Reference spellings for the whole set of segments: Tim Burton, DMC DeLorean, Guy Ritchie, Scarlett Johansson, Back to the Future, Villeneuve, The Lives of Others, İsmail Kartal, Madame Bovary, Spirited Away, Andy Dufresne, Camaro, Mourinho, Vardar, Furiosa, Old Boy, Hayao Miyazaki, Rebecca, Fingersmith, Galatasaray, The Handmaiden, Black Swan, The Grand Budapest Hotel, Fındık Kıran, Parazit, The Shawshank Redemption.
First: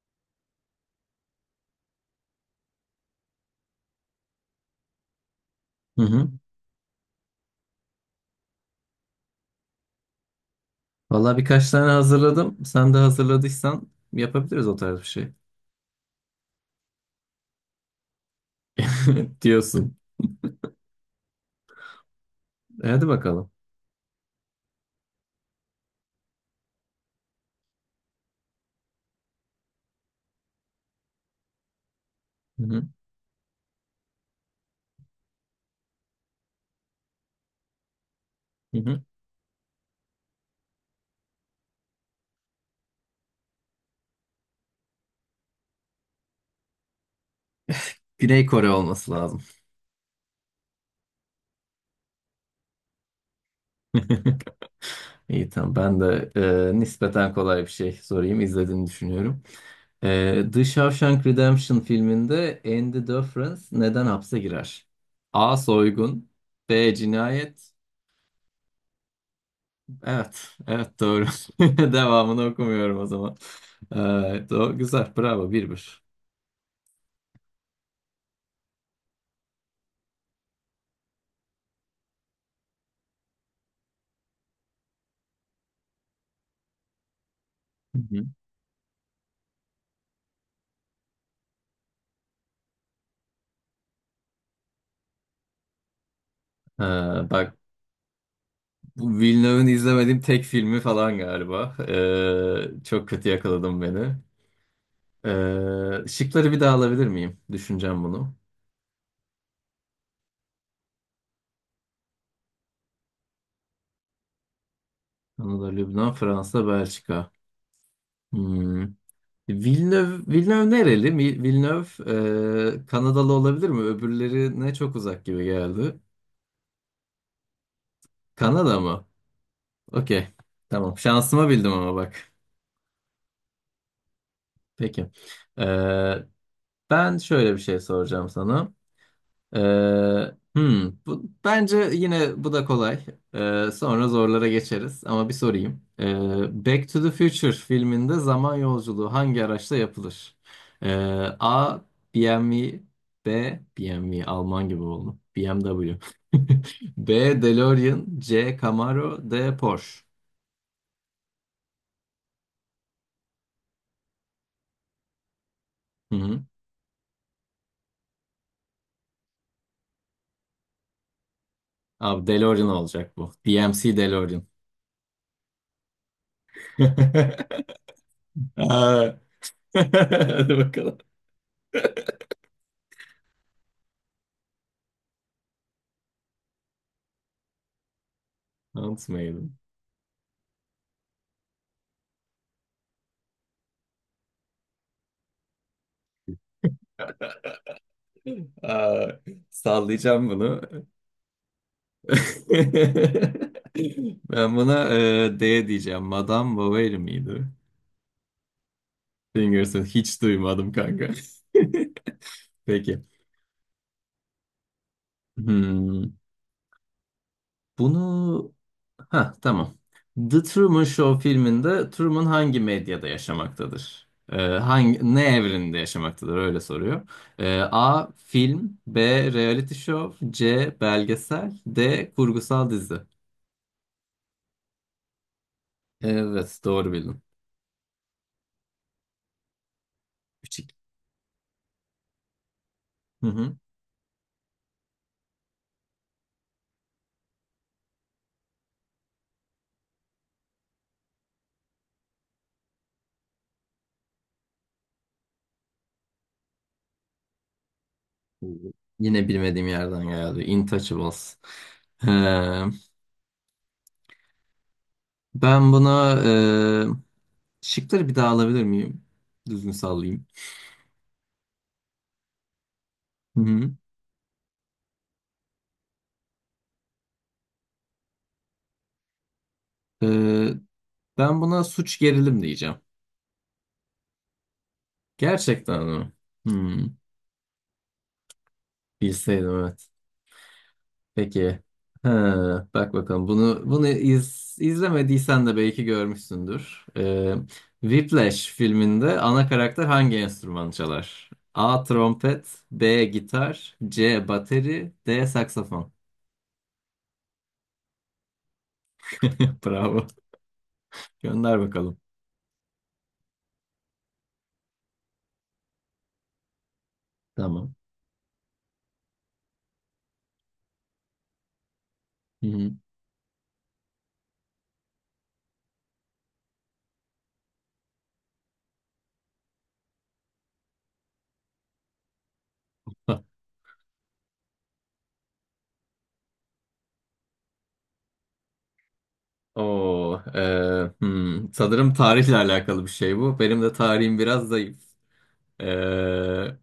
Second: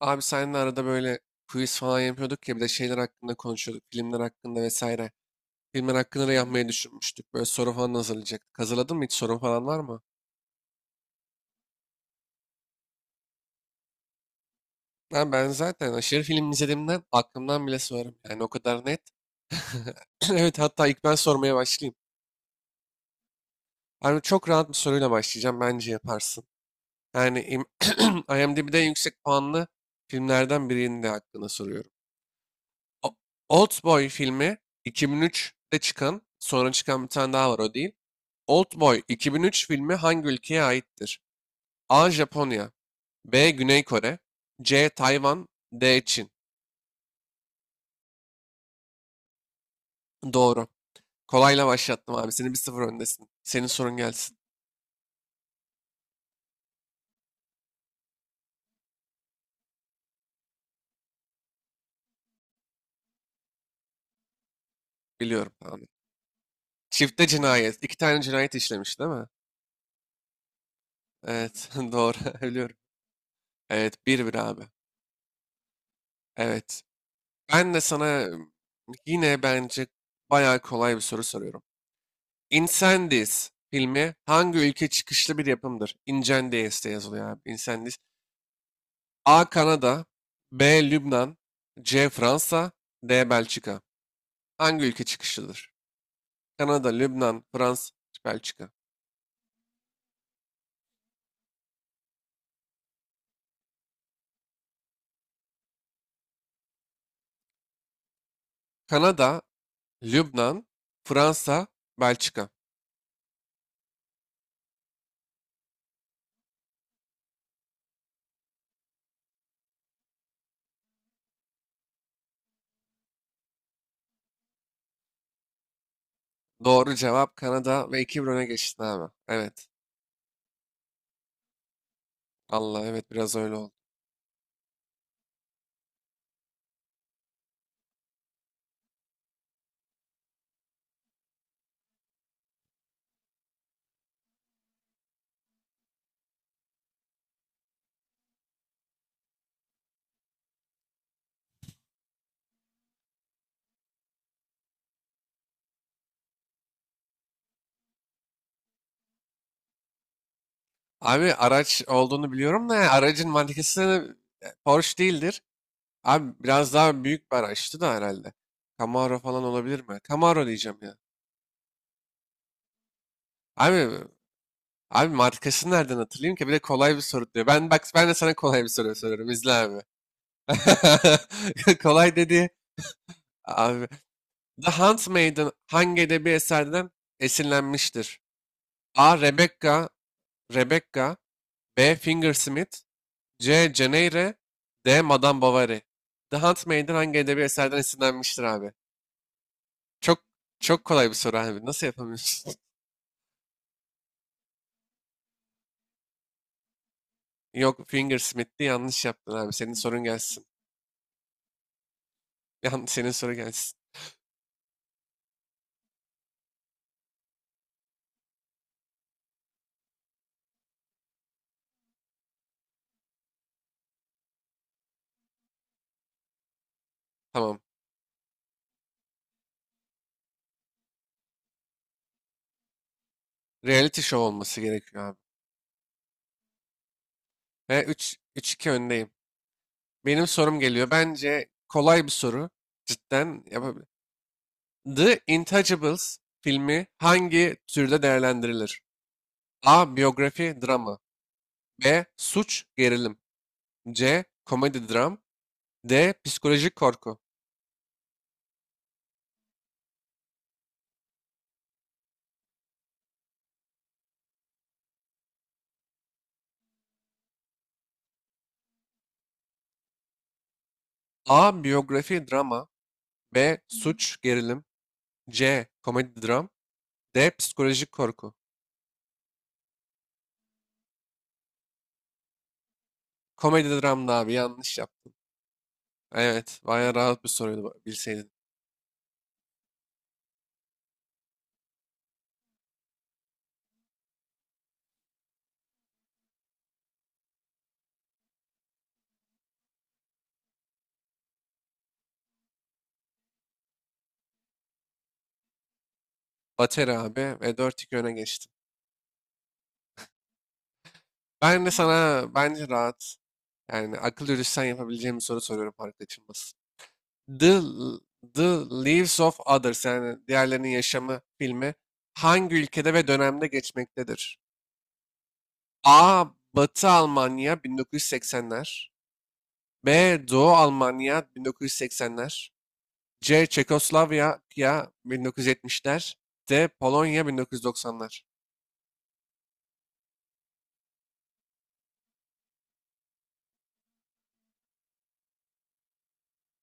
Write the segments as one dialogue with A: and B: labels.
A: Abi seninle arada böyle quiz falan yapıyorduk ya bir de şeyler hakkında konuşuyorduk. Filmler hakkında vesaire. Filmler
B: Hı
A: hakkında
B: hı.
A: da yapmayı düşünmüştük. Böyle soru falan hazırlayacaktık. Hazırladın mı hiç sorun falan var mı?
B: Valla birkaç tane hazırladım. Sen de hazırladıysan yapabiliriz o tarz bir
A: Ben,
B: şey.
A: ben zaten aşırı film izlediğimden aklımdan bile sorarım. Yani o kadar net.
B: Diyorsun.
A: Evet, hatta ilk ben sormaya başlayayım.
B: Hadi bakalım.
A: Abi çok rahat bir soruyla başlayacağım. Bence yaparsın. Yani IMDb'de yüksek puanlı filmlerden birinin de hakkında soruyorum.
B: Hı hı.
A: O- Oldboy filmi 2003'te çıkan, sonra çıkan bir tane daha var, o değil.
B: Hı
A: Oldboy
B: hı.
A: 2003 filmi hangi ülkeye aittir? A. Japonya, B. Güney Kore, C. Tayvan, D. Çin.
B: Güney Kore olması lazım.
A: Doğru. Kolayla başlattım abi. Senin 1-0 öndesin. Senin sorun gelsin.
B: İyi, tamam. Ben de nispeten kolay bir şey sorayım. İzlediğini düşünüyorum. The Shawshank Redemption filminde Andy Dufresne neden hapse girer?
A: Biliyorum
B: A.
A: abi.
B: Soygun. B.
A: Çifte
B: Cinayet.
A: cinayet. İki tane cinayet işlemiş, değil mi?
B: Evet. Evet, doğru.
A: Evet. Doğru.
B: Devamını
A: Biliyorum.
B: okumuyorum o zaman. E,
A: Evet. 1-1 abi.
B: Güzel. Bravo. 1-1.
A: Evet. Ben de sana yine bence bayağı kolay bir soru soruyorum. Incendies filmi hangi ülke çıkışlı bir yapımdır? Incendies diye yazılıyor abi. Incendies.
B: Hı hı.
A: A. Kanada, B. Lübnan, C. Fransa, D. Belçika. Hangi ülke çıkışıdır? Kanada,
B: Ha,
A: Lübnan,
B: bak,
A: Fransa, Belçika.
B: bu Villeneuve'ın izlemediğim tek filmi falan galiba. Çok kötü yakaladım beni. Şıkları bir daha alabilir miyim? Düşüneceğim bunu.
A: Kanada, Lübnan, Fransa, Belçika.
B: Kanada, Lübnan, Fransa, Belçika. Hmm. Villeneuve nereli? Villeneuve Kanadalı olabilir mi? Öbürleri ne çok uzak gibi geldi.
A: Doğru cevap Kanada, ve iki 1 öne
B: Kanada
A: geçtin
B: mı?
A: abi. Evet.
B: Okey. Tamam. Şansıma bildim ama bak.
A: Allah, evet biraz öyle oldu.
B: Peki. Ee, Ben şöyle bir şey soracağım sana. Ee, bence yine bu da kolay. Sonra zorlara geçeriz ama bir sorayım. Back to the Future filminde zaman yolculuğu hangi araçla yapılır? Ee, A. BMW B. BMW Alman gibi oldu. BMW B. DeLorean C. Camaro D. Porsche.
A: Abi araç olduğunu biliyorum da, yani aracın markası da Porsche değildir.
B: Hı
A: Abi
B: hı.
A: biraz daha büyük bir araçtı da herhalde. Camaro falan olabilir mi? Camaro diyeceğim ya.
B: Abi DeLorean olacak bu.
A: Abi
B: DMC DeLorean.
A: Abi markasını nereden hatırlayayım ki? Bir de kolay bir soru diyor. Ben, bak, ben de sana kolay bir soru
B: Aa.
A: soruyorum. İzle abi.
B: Hadi bakalım.
A: Kolay dedi. Abi. The Handmaiden hangi edebi eserden esinlenmiştir? A.
B: Unutmayalım.
A: Rebecca, B. Fingersmith, C. Ceneyre, D. Madame Bovary. The Handmaiden hangi edebi eserden esinlenmiştir abi?
B: Aa,
A: Çok
B: sallayacağım bunu.
A: çok kolay bir soru abi. Nasıl yapamıyorsun?
B: Ben buna D diyeceğim. Madame Bovary miydi?
A: Yok, Fingersmith'ti, yanlış yaptın abi. Senin
B: Fingers'ın
A: sorun
B: hiç
A: gelsin.
B: duymadım, kanka. Peki.
A: Senin soru gelsin.
B: Hmm, bunu... Ha, tamam. The Truman Show filminde Truman hangi medyada yaşamaktadır? Ne evreninde yaşamaktadır? Öyle soruyor.
A: Tamam.
B: A. Film B. Reality show C. Belgesel D. Kurgusal dizi.
A: Reality show olması gerekiyor abi.
B: Evet, doğru bildin.
A: Ve 3 3-2 öndeyim. Benim sorum geliyor. Bence kolay bir soru.
B: Hı
A: Cidden
B: hı.
A: yapabilir. The Intouchables filmi hangi türde değerlendirilir? A. Biyografi, drama. B. Suç, gerilim. C. Komedi, dram. D. Psikolojik korku.
B: Yine bilmediğim yerden geldi. Intouchables. Ee, Ben buna şıkları bir daha alabilir miyim? Düzgün sallayayım.
A: A. Biyografi, drama.
B: Hı
A: B.
B: hı.
A: Suç, gerilim. C. Komedi dram. D. Psikolojik korku.
B: Ee, Ben buna suç gerilim diyeceğim.
A: Komedi dramdı abi, yanlış yaptım.
B: Gerçekten mi?
A: Evet,
B: Hmm,
A: bayağı rahat bir soruydu bilseydin.
B: bilseydim evet. Peki. Ha, bak bakalım bunu izlemediysen de belki görmüşsündür. Whiplash filminde ana karakter hangi enstrümanı çalar? A. Trompet B. Gitar C. Bateri D. Saksafon.
A: Bateri abi, ve dört 2 öne geçtim.
B: Bravo. Gönder
A: Ben de
B: bakalım.
A: sana bence rahat, yani akıl yürütsen yapabileceğim bir soru soruyorum, fark açılmasın. The,
B: Tamam.
A: The Lives of Others, yani diğerlerinin yaşamı filmi hangi
B: Hı-hı.
A: ülkede ve dönemde geçmektedir? A. Batı Almanya 1980'ler. B. Doğu Almanya 1980'ler. C. Çekoslovakya 1970'ler. D. Polonya 1990'lar.
B: Oo, e, hmm. Sanırım tarihle alakalı bir şey bu. Benim de tarihim biraz zayıf. Ee,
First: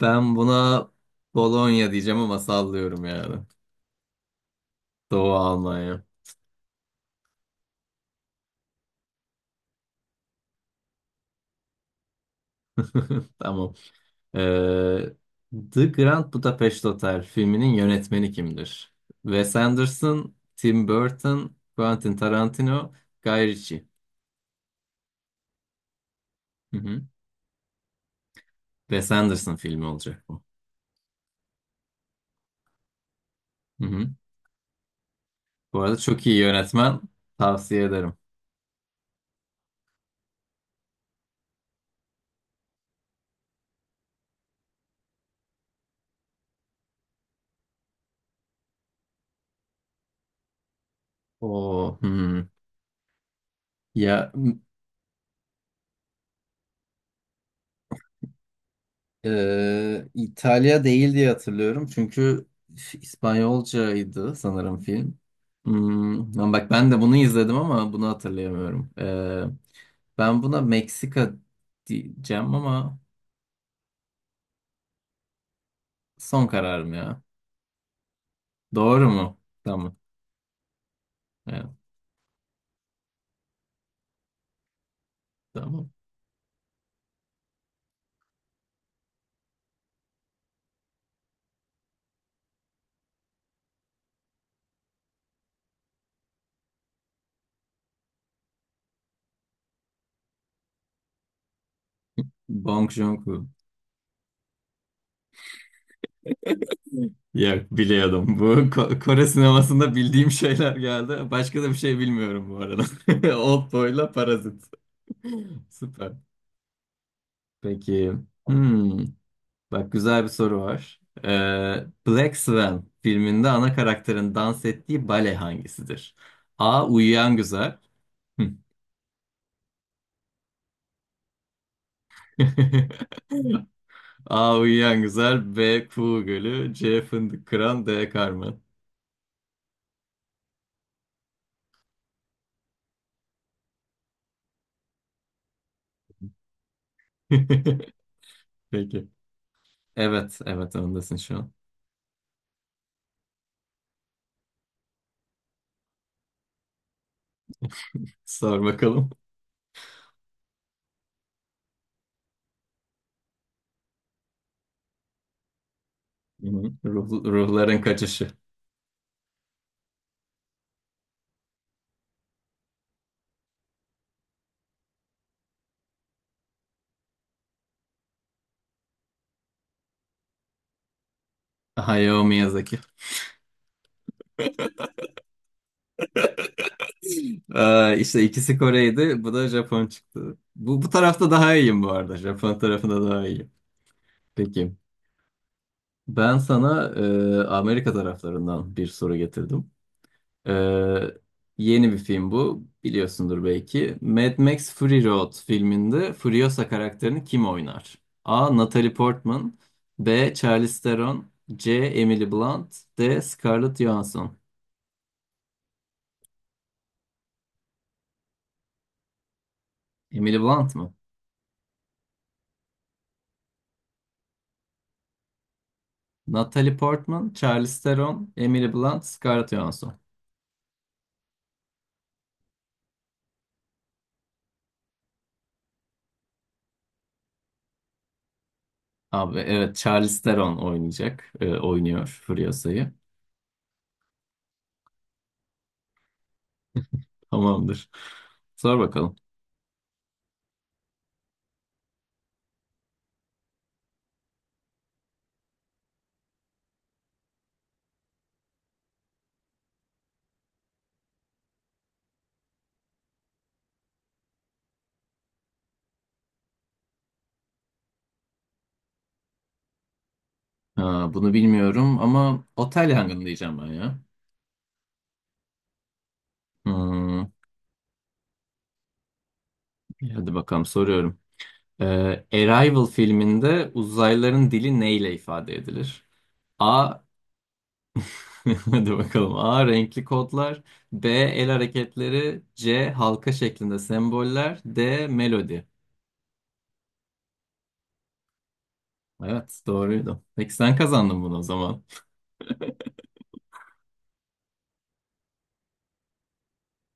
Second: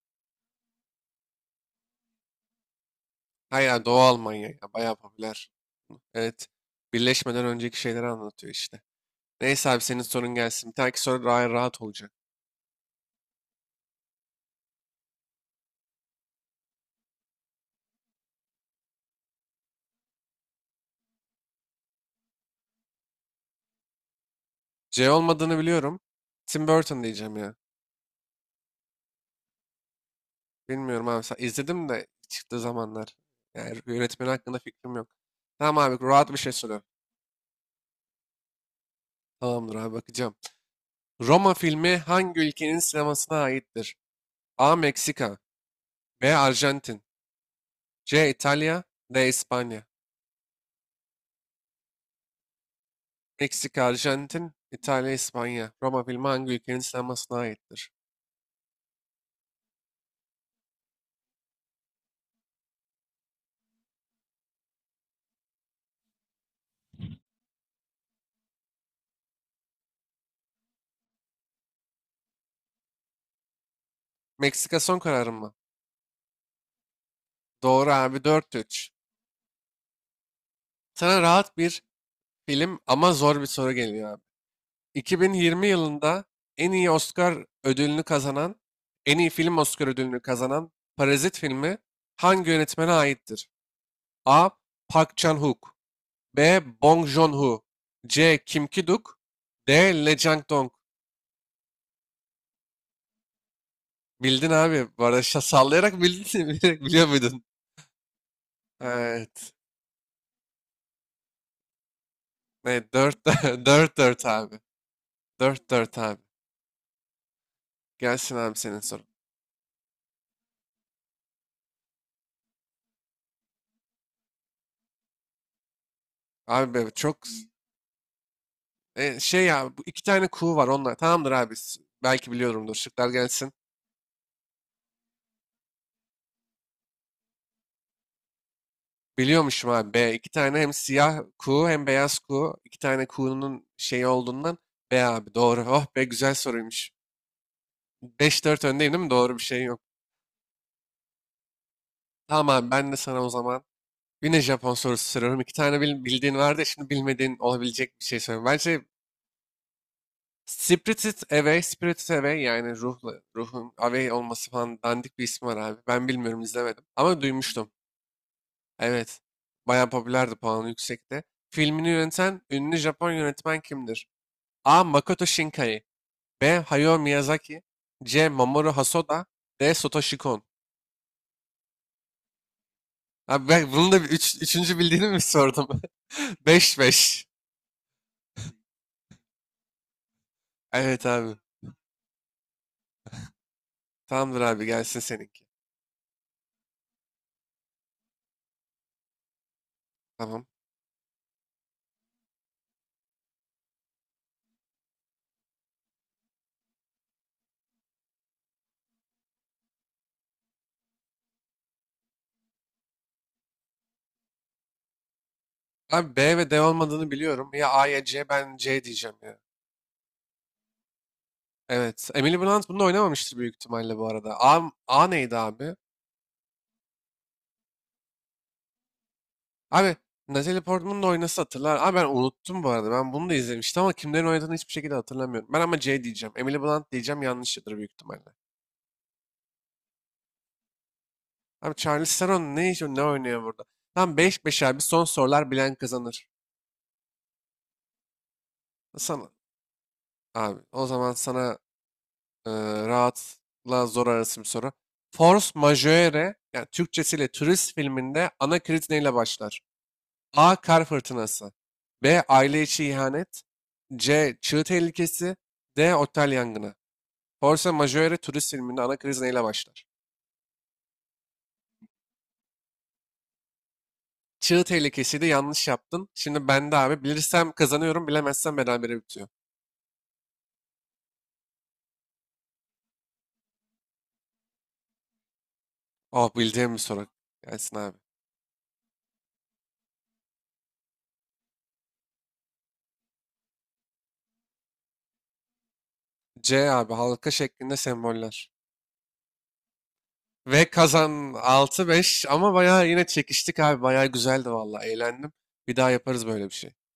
B: Ben buna Bologna diyeceğim ama sallıyorum yani.
A: Hayır, ya Doğu Almanya, ya bayağı
B: Doğu
A: popüler.
B: Almanya.
A: Evet. Birleşmeden önceki şeyleri anlatıyor işte. Neyse abi, senin sorun gelsin. Bir dahaki soru daha rahat olacak.
B: Tamam. Ee, The Grand Budapest Hotel filminin yönetmeni kimdir? Wes Anderson, Tim Burton, Quentin Tarantino, Guy Ritchie.
A: C olmadığını biliyorum. Tim
B: Hı
A: Burton
B: hı.
A: diyeceğim ya.
B: Wes Anderson filmi olacak bu.
A: Bilmiyorum abi. İzledim de çıktığı zamanlar. Yani
B: Hı hı.
A: yönetmenin hakkında fikrim yok. Tamam
B: Bu arada
A: abi,
B: çok
A: rahat bir
B: iyi
A: şey soruyorum.
B: yönetmen. Tavsiye ederim.
A: Tamamdır abi, bakacağım. Roma filmi hangi ülkenin sinemasına aittir? A. Meksika. B. Arjantin. C. İtalya. D. İspanya.
B: O
A: Meksika,
B: Ya
A: Arjantin, İtalya, İspanya. Roma filmi hangi ülkenin sinemasına aittir?
B: İtalya değil diye hatırlıyorum. Çünkü İspanyolcaydı sanırım film. Hmm, lan bak, ben de bunu izledim ama bunu hatırlayamıyorum. Ben buna Meksika diyeceğim ama
A: Meksika son kararım mı?
B: son kararım ya.
A: Doğru abi, 4-3.
B: Doğru mu? Tamam.
A: Sana rahat
B: Evet,
A: bir film ama zor bir soru geliyor abi. 2020
B: tamam.
A: yılında en iyi Oscar ödülünü kazanan, en iyi film Oscar ödülünü kazanan Parazit filmi hangi yönetmene aittir? A. Park Chan-wook, B. Bong Joon-ho, C. Kim Ki-duk, D. Lee Chang-dong.
B: Bong Joon-ho.
A: Bildin abi. Bu arada sallayarak bildin. Biliyor muydun?
B: Ya, biliyordum. Bu Kore
A: Evet.
B: sinemasında bildiğim şeyler geldi. Başka da bir şey bilmiyorum bu arada.
A: Ne? Dört,
B: Old
A: dört,
B: Boy'la
A: dört abi.
B: Parazit.
A: 4-4
B: Süper.
A: abi.
B: Peki.
A: Gelsin abi, senin
B: Hmm.
A: sorun.
B: Bak, güzel bir soru var. Black Swan filminde ana karakterin dans ettiği bale hangisidir?
A: Abi
B: A.
A: be, çok
B: Uyuyan Güzel. Hı.
A: şey ya, bu iki tane kuğu var onlar. Tamamdır abi. Belki biliyorumdur. Şıklar gelsin.
B: A. Uyuyan Güzel. B. Kuğu Gölü. C. Fındık Kıran. D. Carmen.
A: Biliyormuşum abi. B. İki tane hem siyah kuğu hem beyaz kuğu. İki tane kuğunun şeyi olduğundan B abi. Doğru. Oh be, güzel soruymuş. 5-4 öndeyim, değil
B: Peki.
A: mi? Doğru bir şey yok.
B: Evet, evet, ondasın şu an.
A: Tamam abi, ben de sana o zaman yine Japon sorusu soruyorum. İki tane bildiğin vardı. Ya, şimdi bilmediğin olabilecek bir şey söyleyeyim.
B: Sor
A: Bence
B: bakalım.
A: Spirited Away, Spirited Away, yani ruhun away olması falan, dandik bir ismi var abi. Ben bilmiyorum,
B: Hı.
A: izlemedim ama duymuştum.
B: Ruhların kaçışı.
A: Evet. Bayağı popülerdi, puanı yüksekte. Filmini yöneten ünlü Japon yönetmen kimdir? A. Makoto Shinkai, B. Hayao Miyazaki, C. Mamoru Hosoda, D. Satoshi Kon.
B: Hayao Miyazaki.
A: Abi ben bunun da bir üçüncü bildiğini mi sordum? 5-5.
B: İşte ikisi Kore'ydi. Bu da Japon çıktı. Bu
A: Evet
B: tarafta
A: abi.
B: daha iyiyim bu arada. Japon tarafında daha iyiyim.
A: Tamamdır abi,
B: Peki.
A: gelsin seninki.
B: Ben sana Amerika taraflarından bir soru getirdim.
A: Tamam.
B: E, Yeni bir film bu. Biliyorsundur belki. Mad Max Fury Road filminde Furiosa karakterini kim oynar? A. Natalie Portman B. Charlize Theron C. Emily Blunt D. Scarlett Johansson.
A: Abi B ve D olmadığını biliyorum. Ya A ya C, ben C diyeceğim ya.
B: Emily Blunt mı?
A: Evet. Emily Blunt bunu oynamamıştır büyük ihtimalle bu arada. A neydi abi?
B: Natalie Portman, Charlize Theron, Emily Blunt, Scarlett
A: Abi
B: Johansson.
A: Natalie Portman'ın da oynasa hatırlar. Abi ben unuttum bu arada. Ben bunu da izlemiştim ama kimlerin oynadığını hiçbir şekilde hatırlamıyorum. Ben ama C diyeceğim. Emily Blunt diyeceğim, yanlışıdır büyük ihtimalle.
B: Abi, evet, Charlize Theron oynayacak.
A: Abi
B: Oynuyor
A: Charlize Theron
B: Furiosa'yı.
A: ne oynuyor burada? Tam 5-5 abi, son sorular bilen kazanır.
B: Tamamdır. Sor bakalım.
A: Sana abi, o zaman sana. Ee, Rahatla zor arasım soru. Force majeure, yani Türkçesiyle turist filminde ana kriz neyle başlar? A. Kar fırtınası. B. Aile içi ihanet. C. Çığ tehlikesi. D. Otel yangını. Force majeure turist filminde ana kriz neyle başlar?
B: Ha, bunu bilmiyorum ama otel yangını diyeceğim ben ya.
A: Çığ tehlikesiydi, yanlış yaptın. Şimdi ben de abi
B: Hmm,
A: bilirsem kazanıyorum, bilemezsem berabere bitiyor.
B: hadi bakalım, soruyorum. Ee, Arrival filminde uzaylıların dili neyle ifade edilir?
A: Oh, bildiğim bir
B: A.
A: soru. Gelsin abi.
B: Hadi bakalım. A. Renkli kodlar. B. El hareketleri. C. Halka şeklinde semboller. D. Melodi.
A: C abi, halka şeklinde semboller.
B: Evet, doğruydu. Peki,
A: Ve
B: sen kazandın
A: kazan
B: bunu o zaman.
A: 6-5, ama bayağı yine çekiştik abi. Bayağı güzeldi vallahi, eğlendim. Bir daha yaparız böyle bir şey.